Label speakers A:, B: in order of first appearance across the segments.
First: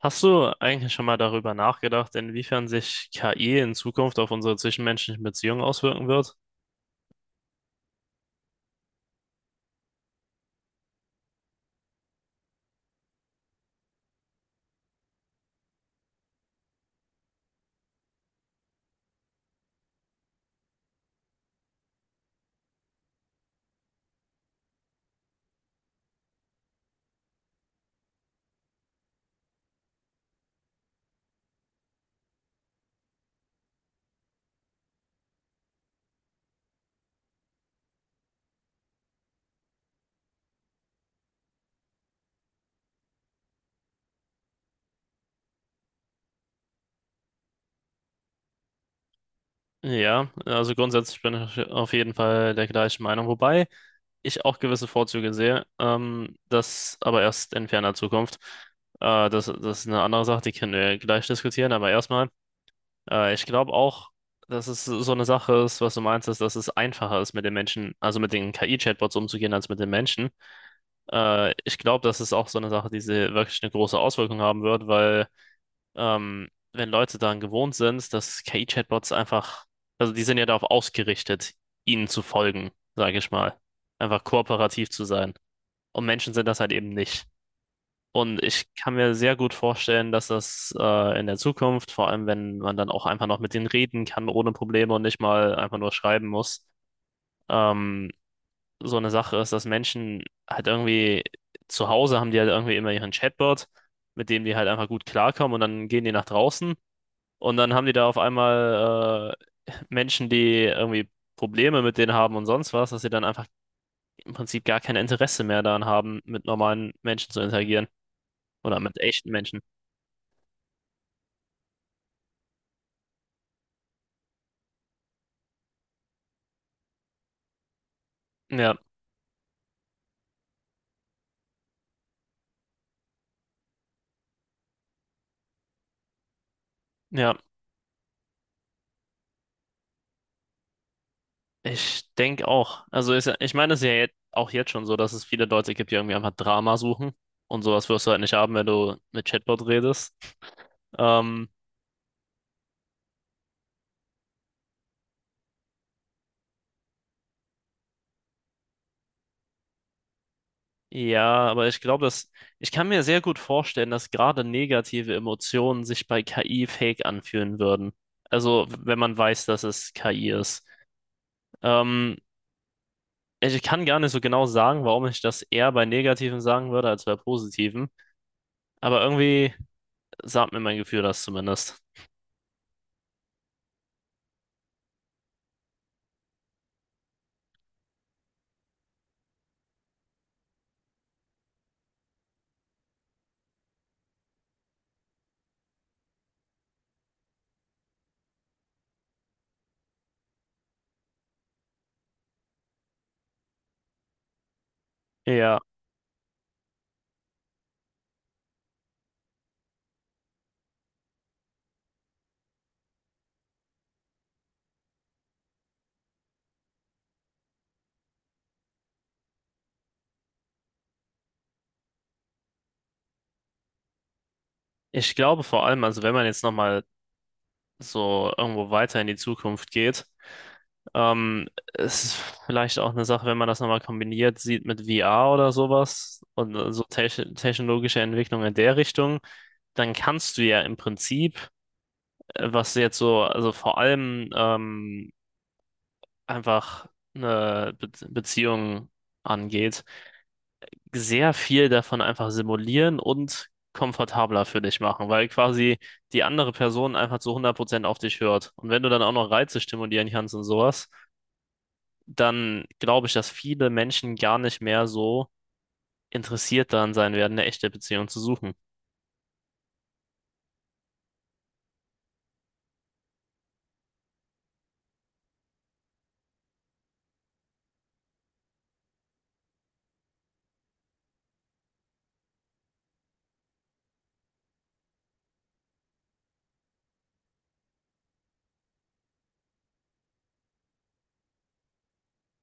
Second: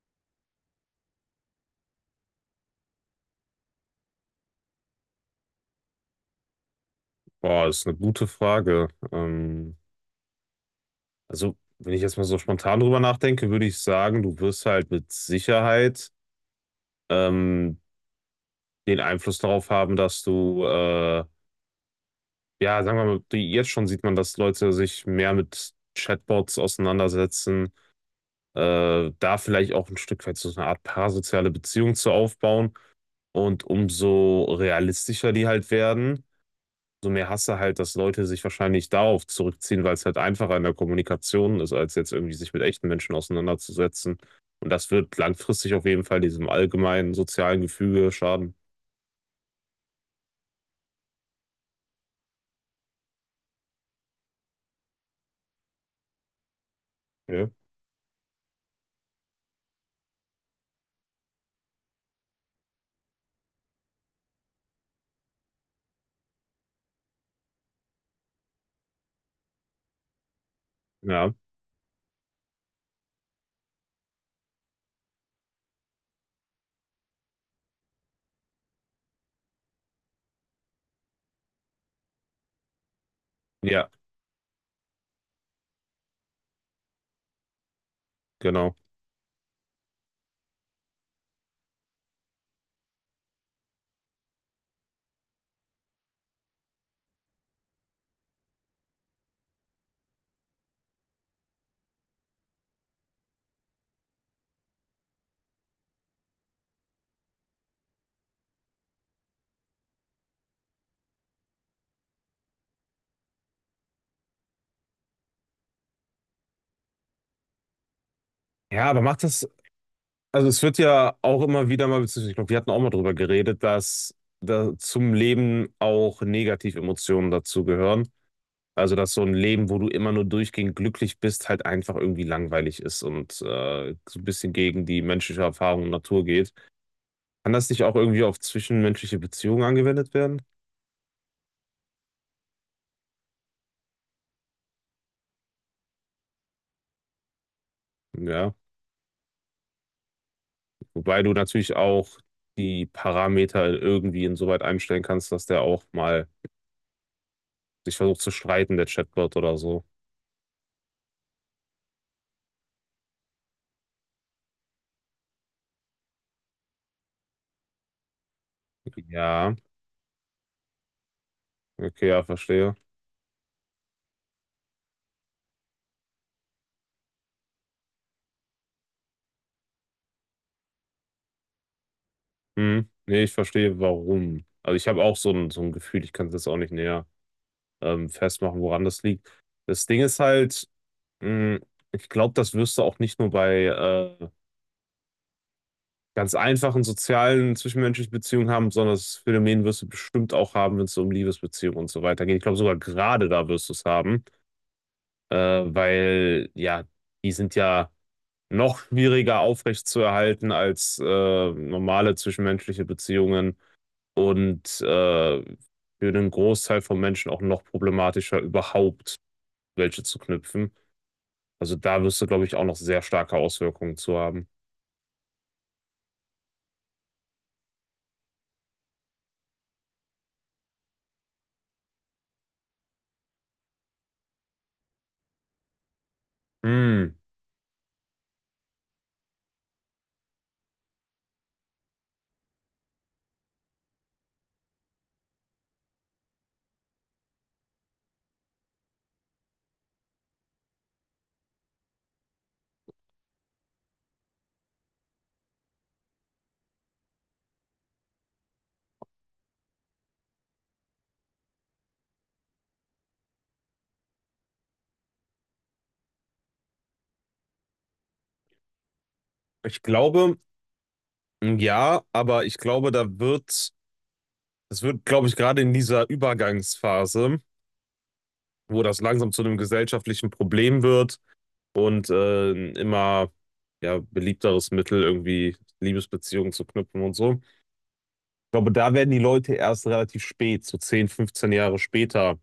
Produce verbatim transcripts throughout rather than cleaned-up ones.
A: Hast du eigentlich schon mal darüber nachgedacht, inwiefern sich K I in Zukunft auf unsere zwischenmenschlichen Beziehungen auswirken wird?
B: Boah, das ist eine gute Frage. Ähm, also, wenn ich jetzt mal so spontan drüber nachdenke, würde ich sagen, du wirst halt mit Sicherheit ähm, den Einfluss darauf haben, dass du, äh, ja, sagen wir mal, die- jetzt schon sieht man, dass Leute sich mehr mit Chatbots auseinandersetzen, äh, da vielleicht auch ein Stück weit so eine Art parasoziale Beziehung zu aufbauen und umso realistischer die halt werden. Umso mehr hast du halt, dass Leute sich wahrscheinlich darauf zurückziehen, weil es halt einfacher in der Kommunikation ist, als jetzt irgendwie sich mit echten Menschen auseinanderzusetzen. Und das wird langfristig auf jeden Fall diesem allgemeinen sozialen Gefüge schaden.
A: Ja, also grundsätzlich bin ich auf jeden Fall der gleichen Meinung, wobei ich auch gewisse Vorzüge sehe, ähm, das aber
B: Ja.
A: erst in ferner Zukunft. Äh, das, das ist eine andere Sache, die können wir gleich diskutieren, aber erstmal, äh, ich glaube auch, dass es so eine Sache ist. Was du meinst, ist, dass es einfacher ist, mit den Menschen, also mit den K I-Chatbots umzugehen, als mit den Menschen.
B: Ja,
A: Äh, ich glaube, das ist auch so eine Sache, die sie wirklich eine große Auswirkung haben wird, weil ähm, wenn Leute daran gewohnt sind, dass K I-Chatbots einfach, also die sind ja darauf ausgerichtet, ihnen zu folgen, sage ich mal,
B: ja,
A: einfach kooperativ zu sein. Und Menschen sind das halt eben nicht. Und ich
B: genau.
A: kann mir sehr gut vorstellen, dass das äh, in der Zukunft, vor allem wenn man dann auch einfach noch mit denen reden kann ohne Probleme und nicht mal einfach nur schreiben muss, ähm, so eine Sache ist, dass Menschen halt irgendwie zu Hause haben die halt irgendwie immer ihren Chatbot, mit dem die halt einfach gut klarkommen, und dann gehen die nach draußen und dann haben die da auf einmal äh, Menschen, die irgendwie Probleme mit denen haben und sonst was, dass sie dann einfach im Prinzip gar kein Interesse mehr daran haben, mit normalen Menschen zu interagieren oder
B: Ja,
A: mit
B: aber macht
A: echten
B: das,
A: Menschen.
B: also es wird ja auch immer wieder mal, beziehungsweise ich glaube, wir hatten auch mal drüber geredet, dass da zum Leben auch negative Emotionen dazugehören.
A: Ja,
B: Also, dass so ein Leben, wo du immer nur durchgehend glücklich bist, halt einfach irgendwie langweilig ist und, äh, so ein bisschen gegen die menschliche Erfahrung und Natur geht.
A: ja,
B: Kann das nicht auch irgendwie auf zwischenmenschliche Beziehungen angewendet werden?
A: ich denke auch. Also ist, ja- ich meine, es ist ja jetzt, auch jetzt schon so, dass es viele Leute gibt, die irgendwie einfach Drama suchen. Und sowas wirst du halt nicht haben,
B: Ja,
A: wenn du mit Chatbot redest.
B: wobei du
A: Ähm,
B: natürlich auch die Parameter irgendwie insoweit einstellen kannst, dass der auch mal sich versucht zu streiten, der Chatbot oder so.
A: ja, aber ich glaube, dass ich kann mir sehr gut vorstellen, dass gerade negative Emotionen sich bei K I fake anfühlen würden. Also, wenn man weiß,
B: Ja,
A: dass es K I ist.
B: okay,
A: Ähm,
B: ja, verstehe.
A: Ich kann gar nicht so genau sagen, warum ich das eher bei negativen sagen würde als bei positiven. Aber irgendwie sagt mir mein Gefühl das zumindest.
B: Mhm. Ne, ich verstehe, warum. Also, ich habe auch so ein so ein Gefühl, ich kann es jetzt auch nicht näher, ähm, festmachen, woran das liegt. Das Ding ist halt. Mm, Ich glaube, das wirst du auch nicht nur bei äh, ganz einfachen sozialen zwischenmenschlichen Beziehungen haben, sondern das Phänomen wirst du bestimmt auch haben, wenn es so um Liebesbeziehungen und so weiter geht. Ich glaube, sogar gerade da wirst du es haben, äh,
A: Ja,
B: weil ja, die sind ja noch schwieriger aufrechtzuerhalten als äh, normale zwischenmenschliche Beziehungen und äh, für den Großteil von Menschen auch noch problematischer, überhaupt welche zu knüpfen. Also da wirst du, glaube ich, auch noch sehr starke Auswirkungen zu haben.
A: ich glaube vor allem, also wenn man jetzt nochmal so irgendwo weiter in die Zukunft geht. Ähm, es ist vielleicht auch eine Sache, wenn man das nochmal kombiniert sieht mit V R oder sowas und äh, so
B: Hm,
A: techn- technologische Entwicklung in der Richtung, dann kannst du ja im Prinzip, äh, was jetzt so, also vor allem ähm, einfach eine Be Beziehung angeht, sehr viel davon einfach simulieren und komfortabler für dich machen, weil quasi die andere Person einfach zu hundert Prozent auf dich hört. Und wenn du dann auch noch Reize stimulieren kannst und sowas, dann glaube ich, dass viele Menschen gar nicht mehr so interessiert daran sein werden, eine echte Beziehung zu suchen.
B: Ich glaube, hm, ja, aber ich glaube, da wird, es wird, glaube ich, gerade in dieser Übergangsphase, wo das langsam zu einem gesellschaftlichen Problem wird und äh, ein immer ja, beliebteres Mittel, irgendwie Liebesbeziehungen zu knüpfen und so. Ich glaube, da werden die Leute erst relativ spät, so zehn, fünfzehn Jahre später,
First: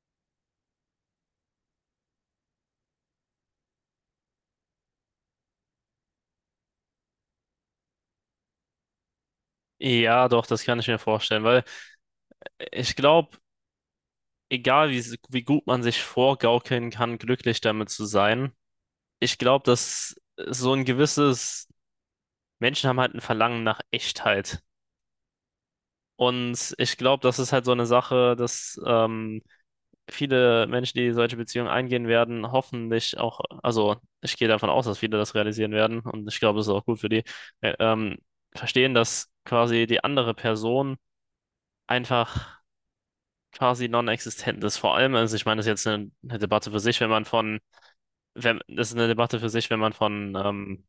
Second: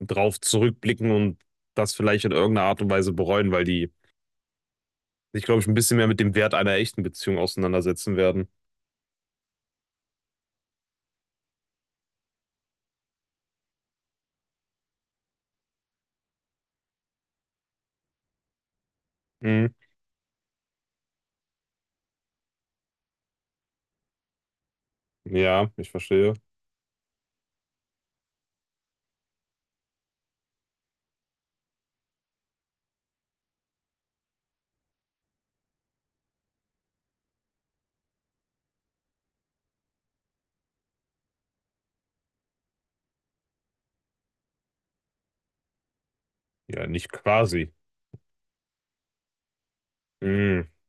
B: drauf zurückblicken und das vielleicht in irgendeiner Art und Weise bereuen, weil die sich, glaube ich, ein bisschen mehr mit dem Wert einer echten Beziehung auseinandersetzen werden.
A: Ja, doch, das kann ich mir vorstellen, weil ich glaube, egal wie, wie gut man sich vorgaukeln kann, glücklich damit zu sein, ich glaube,
B: Hm,
A: dass so ein gewisses, Menschen haben halt ein Verlangen nach Echtheit.
B: ja, ich verstehe.
A: Und ich glaube, das ist halt so eine Sache, dass ähm, viele Menschen, die solche Beziehungen eingehen werden, hoffentlich auch, also ich gehe davon aus, dass viele das realisieren werden, und ich glaube, es ist auch gut für die, äh, ähm, verstehen, dass quasi die andere Person einfach quasi non-existent ist. Vor allem, also ich meine, das ist jetzt eine, eine Debatte für
B: Ja,
A: sich, wenn
B: nicht
A: man von,
B: quasi.
A: wenn, das ist eine Debatte für sich, wenn man von
B: Mm.
A: ähm,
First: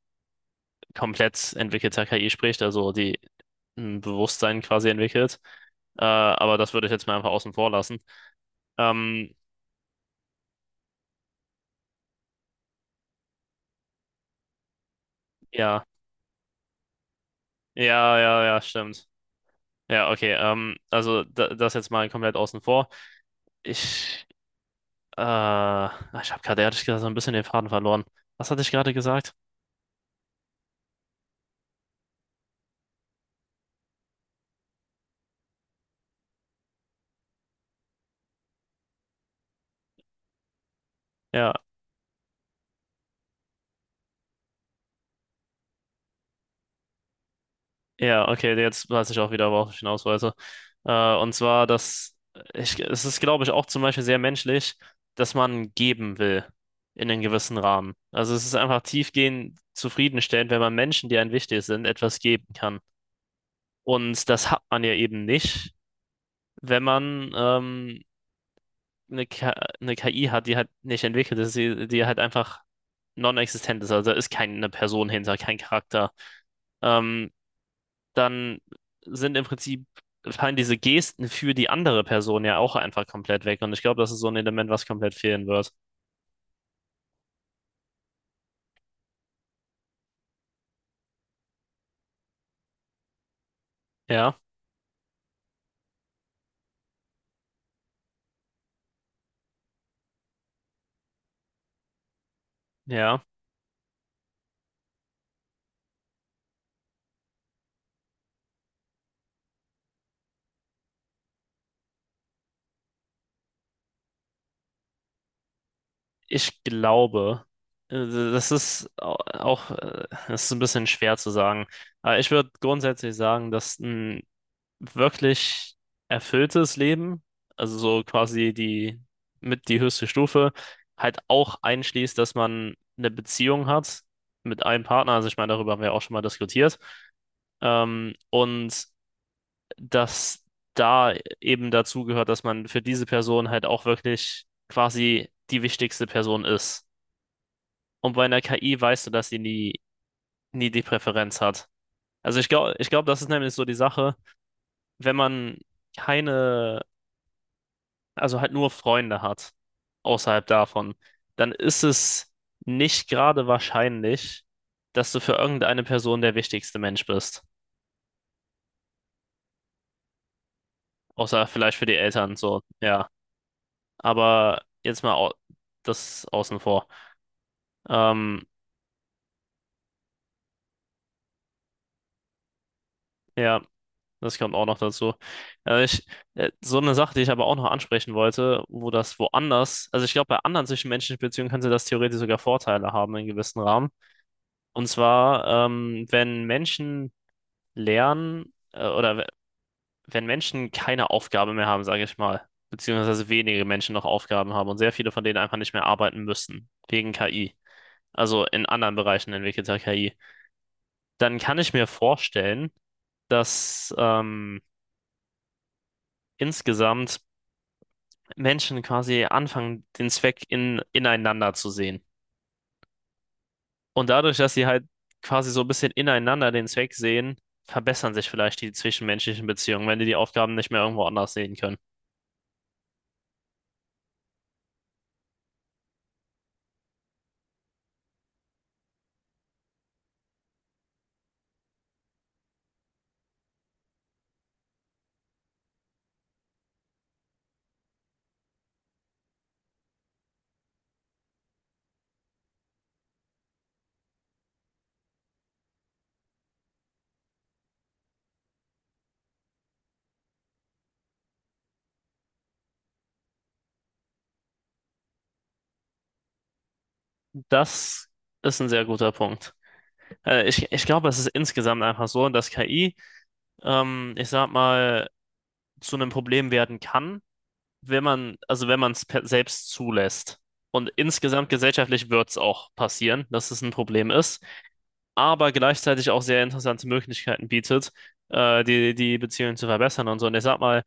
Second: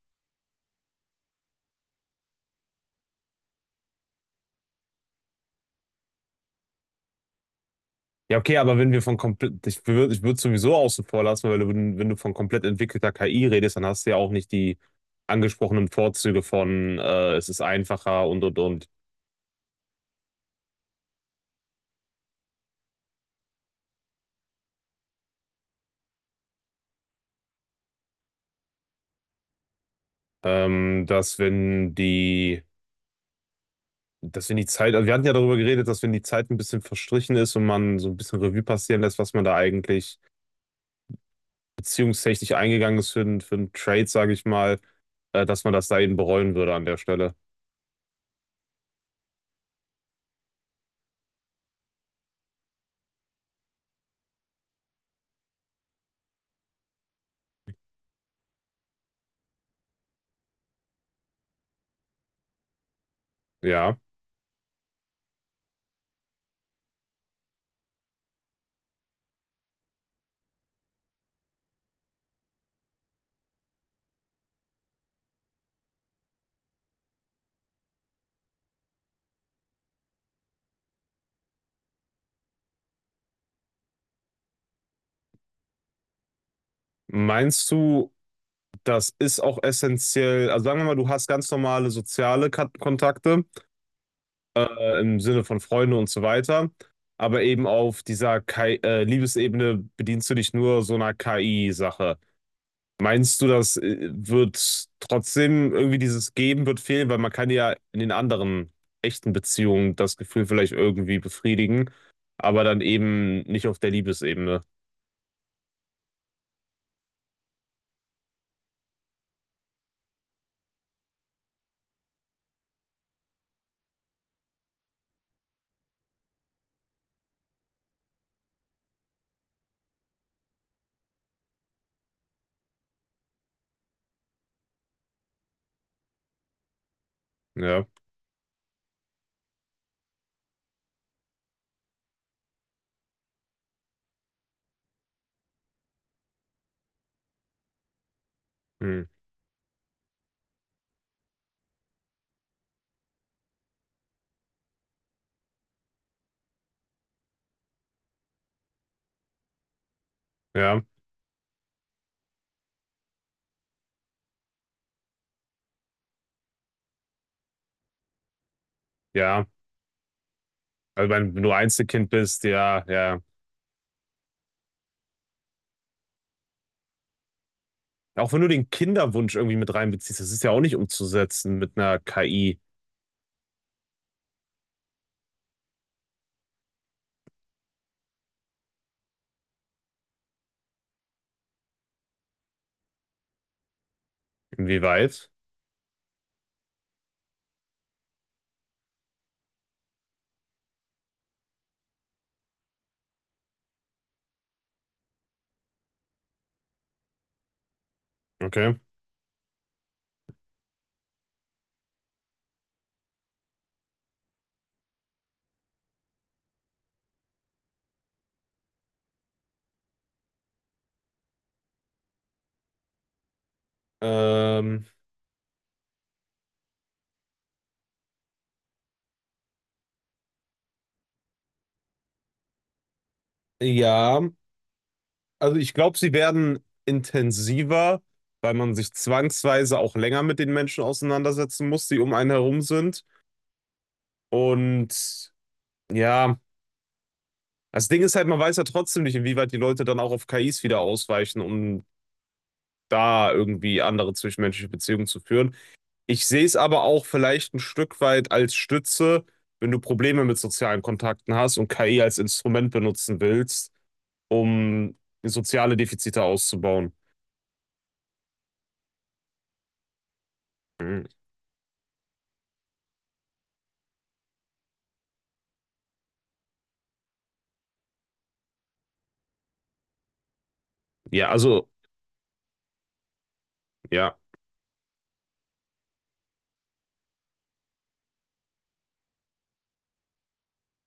A: komplett entwickelter K I spricht, also die ein Bewusstsein quasi entwickelt. Äh, aber das würde ich jetzt mal einfach außen vor lassen.
B: Ja, okay, aber wenn wir von
A: Ähm,
B: komplett, ich würde ich würd sowieso außen vor lassen, weil wenn, wenn du von komplett entwickelter K I redest, dann hast du ja auch nicht die
A: ja,
B: angesprochenen Vorzüge von äh, es ist
A: ja,
B: einfacher und
A: ja,
B: und
A: ja,
B: und.
A: stimmt. Ja, okay. Ähm, also da, das jetzt mal komplett außen vor. Ich, äh, ah, Ich habe gerade ehrlich gesagt so ein bisschen den Faden verloren. Was hatte ich gerade gesagt?
B: Ähm, dass wenn die, dass wenn die Zeit, also wir hatten ja darüber geredet, dass wenn die Zeit ein bisschen verstrichen ist und man so ein bisschen Revue passieren lässt, was man da eigentlich
A: Ja,
B: beziehungstechnisch eingegangen ist für, den- für einen Trade, sage ich mal, äh, dass man das da eben bereuen würde an der Stelle.
A: ja, okay. Jetzt weiß ich auch wieder, worauf ich hinaus wollte. Äh, und zwar, dass ich, es ist, glaube ich, auch zum Beispiel sehr menschlich, dass man geben will in einem gewissen Rahmen. Also es ist einfach tiefgehend zufriedenstellend, wenn man Menschen, die einem wichtig sind, etwas geben kann.
B: Ja.
A: Und das hat man ja eben nicht, wenn man ähm, eine, K eine K I hat, die halt nicht entwickelt ist, die, die halt einfach non-existent ist, also da ist keine Person hinter, kein Charakter, ähm, dann sind im Prinzip, fallen diese Gesten für die andere Person ja auch einfach komplett weg. Und ich glaube, das ist so ein Element, was komplett fehlen wird.
B: Meinst du, Das ist auch essentiell. Also sagen wir mal, du hast ganz normale soziale Kat- Kontakte
A: Ja,
B: äh, im Sinne von Freunde und so weiter. Aber eben auf dieser K I, äh, Liebesebene bedienst du dich nur so einer K I-Sache.
A: ja.
B: Meinst du, das äh, wird trotzdem irgendwie dieses Geben wird fehlen? Weil man kann ja in den anderen echten Beziehungen das Gefühl vielleicht irgendwie befriedigen, aber dann eben nicht auf der Liebesebene.
A: Ich glaube, äh, das ist au- auch, äh, das ist ein bisschen schwer zu sagen. Aber ich würde grundsätzlich sagen, dass ein wirklich erfülltes Leben, also so quasi die mit die höchste Stufe, halt auch einschließt, dass man eine Beziehung hat mit einem Partner. Also ich meine, darüber haben wir auch schon mal diskutiert.
B: Ja,
A: Ähm, und dass da eben dazu gehört, dass man für diese Person halt auch wirklich quasi die wichtigste Person ist. Und bei einer K I
B: hm.
A: weißt du, dass sie nie, nie die Präferenz hat. Also ich glaube, ich glaube, das ist nämlich so die Sache, wenn man keine also halt nur Freunde hat, außerhalb
B: Ja,
A: davon, dann ist es nicht gerade wahrscheinlich, dass du für irgendeine Person der wichtigste Mensch bist.
B: ja. Also wenn
A: Außer
B: du
A: vielleicht für die
B: Einzelkind
A: Eltern,
B: bist,
A: so,
B: ja,
A: ja.
B: ja.
A: Aber jetzt mal au das außen vor.
B: Auch wenn
A: Ähm,
B: du den Kinderwunsch irgendwie mit reinbeziehst, das ist ja auch nicht umzusetzen mit einer K I.
A: ja, das kommt auch noch dazu. Äh, ich, äh, so eine Sache, die ich aber auch noch ansprechen wollte, wo das woanders, also ich glaube, bei anderen zwischenmenschlichen Beziehungen könnte das theoretisch sogar Vorteile haben in gewissen Rahmen. Und
B: Inwieweit?
A: zwar, ähm, wenn Menschen Lernen äh, oder we- wenn Menschen keine Aufgabe mehr haben, sage ich mal, beziehungsweise wenige Menschen noch Aufgaben haben und sehr viele von denen einfach nicht mehr arbeiten müssen, wegen K I, also in
B: Okay.
A: anderen Bereichen entwickelter K I, dann kann ich mir vorstellen, dass ähm, insgesamt Menschen quasi anfangen, den Zweck in, ineinander zu sehen. Und dadurch, dass sie halt
B: Ähm,
A: quasi so ein bisschen ineinander den Zweck sehen, verbessern sich vielleicht die zwischenmenschlichen Beziehungen, wenn die die Aufgaben nicht mehr irgendwo anders sehen können.
B: ja, also ich glaube, sie werden intensiver, weil man sich zwangsweise auch länger mit den Menschen auseinandersetzen muss, die um einen herum sind. Und ja, das Ding ist halt, man weiß ja trotzdem nicht, inwieweit die Leute dann auch auf K Is wieder ausweichen, um da irgendwie andere zwischenmenschliche Beziehungen zu führen. Ich sehe es aber auch vielleicht ein Stück weit als Stütze, wenn du Probleme mit sozialen Kontakten hast und K I als Instrument benutzen willst, um soziale Defizite auszubauen.
A: Das ist ein sehr guter Punkt. Äh, ich, ich
B: Mhm.
A: glaube, es ist insgesamt einfach so, dass K I, ähm, ich sag mal, zu einem Problem werden kann, wenn man, also wenn man es selbst zulässt. Und
B: Ja,
A: insgesamt
B: also,
A: gesellschaftlich wird es auch passieren, dass es ein Problem
B: ja,
A: ist, aber gleichzeitig auch sehr interessante Möglichkeiten bietet, äh, die, die Beziehungen zu verbessern und so. Und ich sag mal,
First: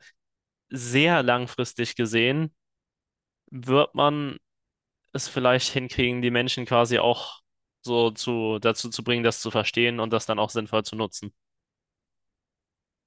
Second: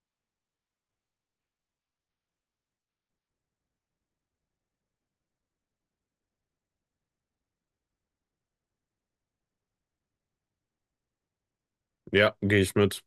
A: sehr langfristig gesehen wird man es vielleicht hinkriegen, die Menschen quasi auch so zu, dazu zu bringen, das zu verstehen und das dann auch sinnvoll zu nutzen.
B: ja, gehe ich mit.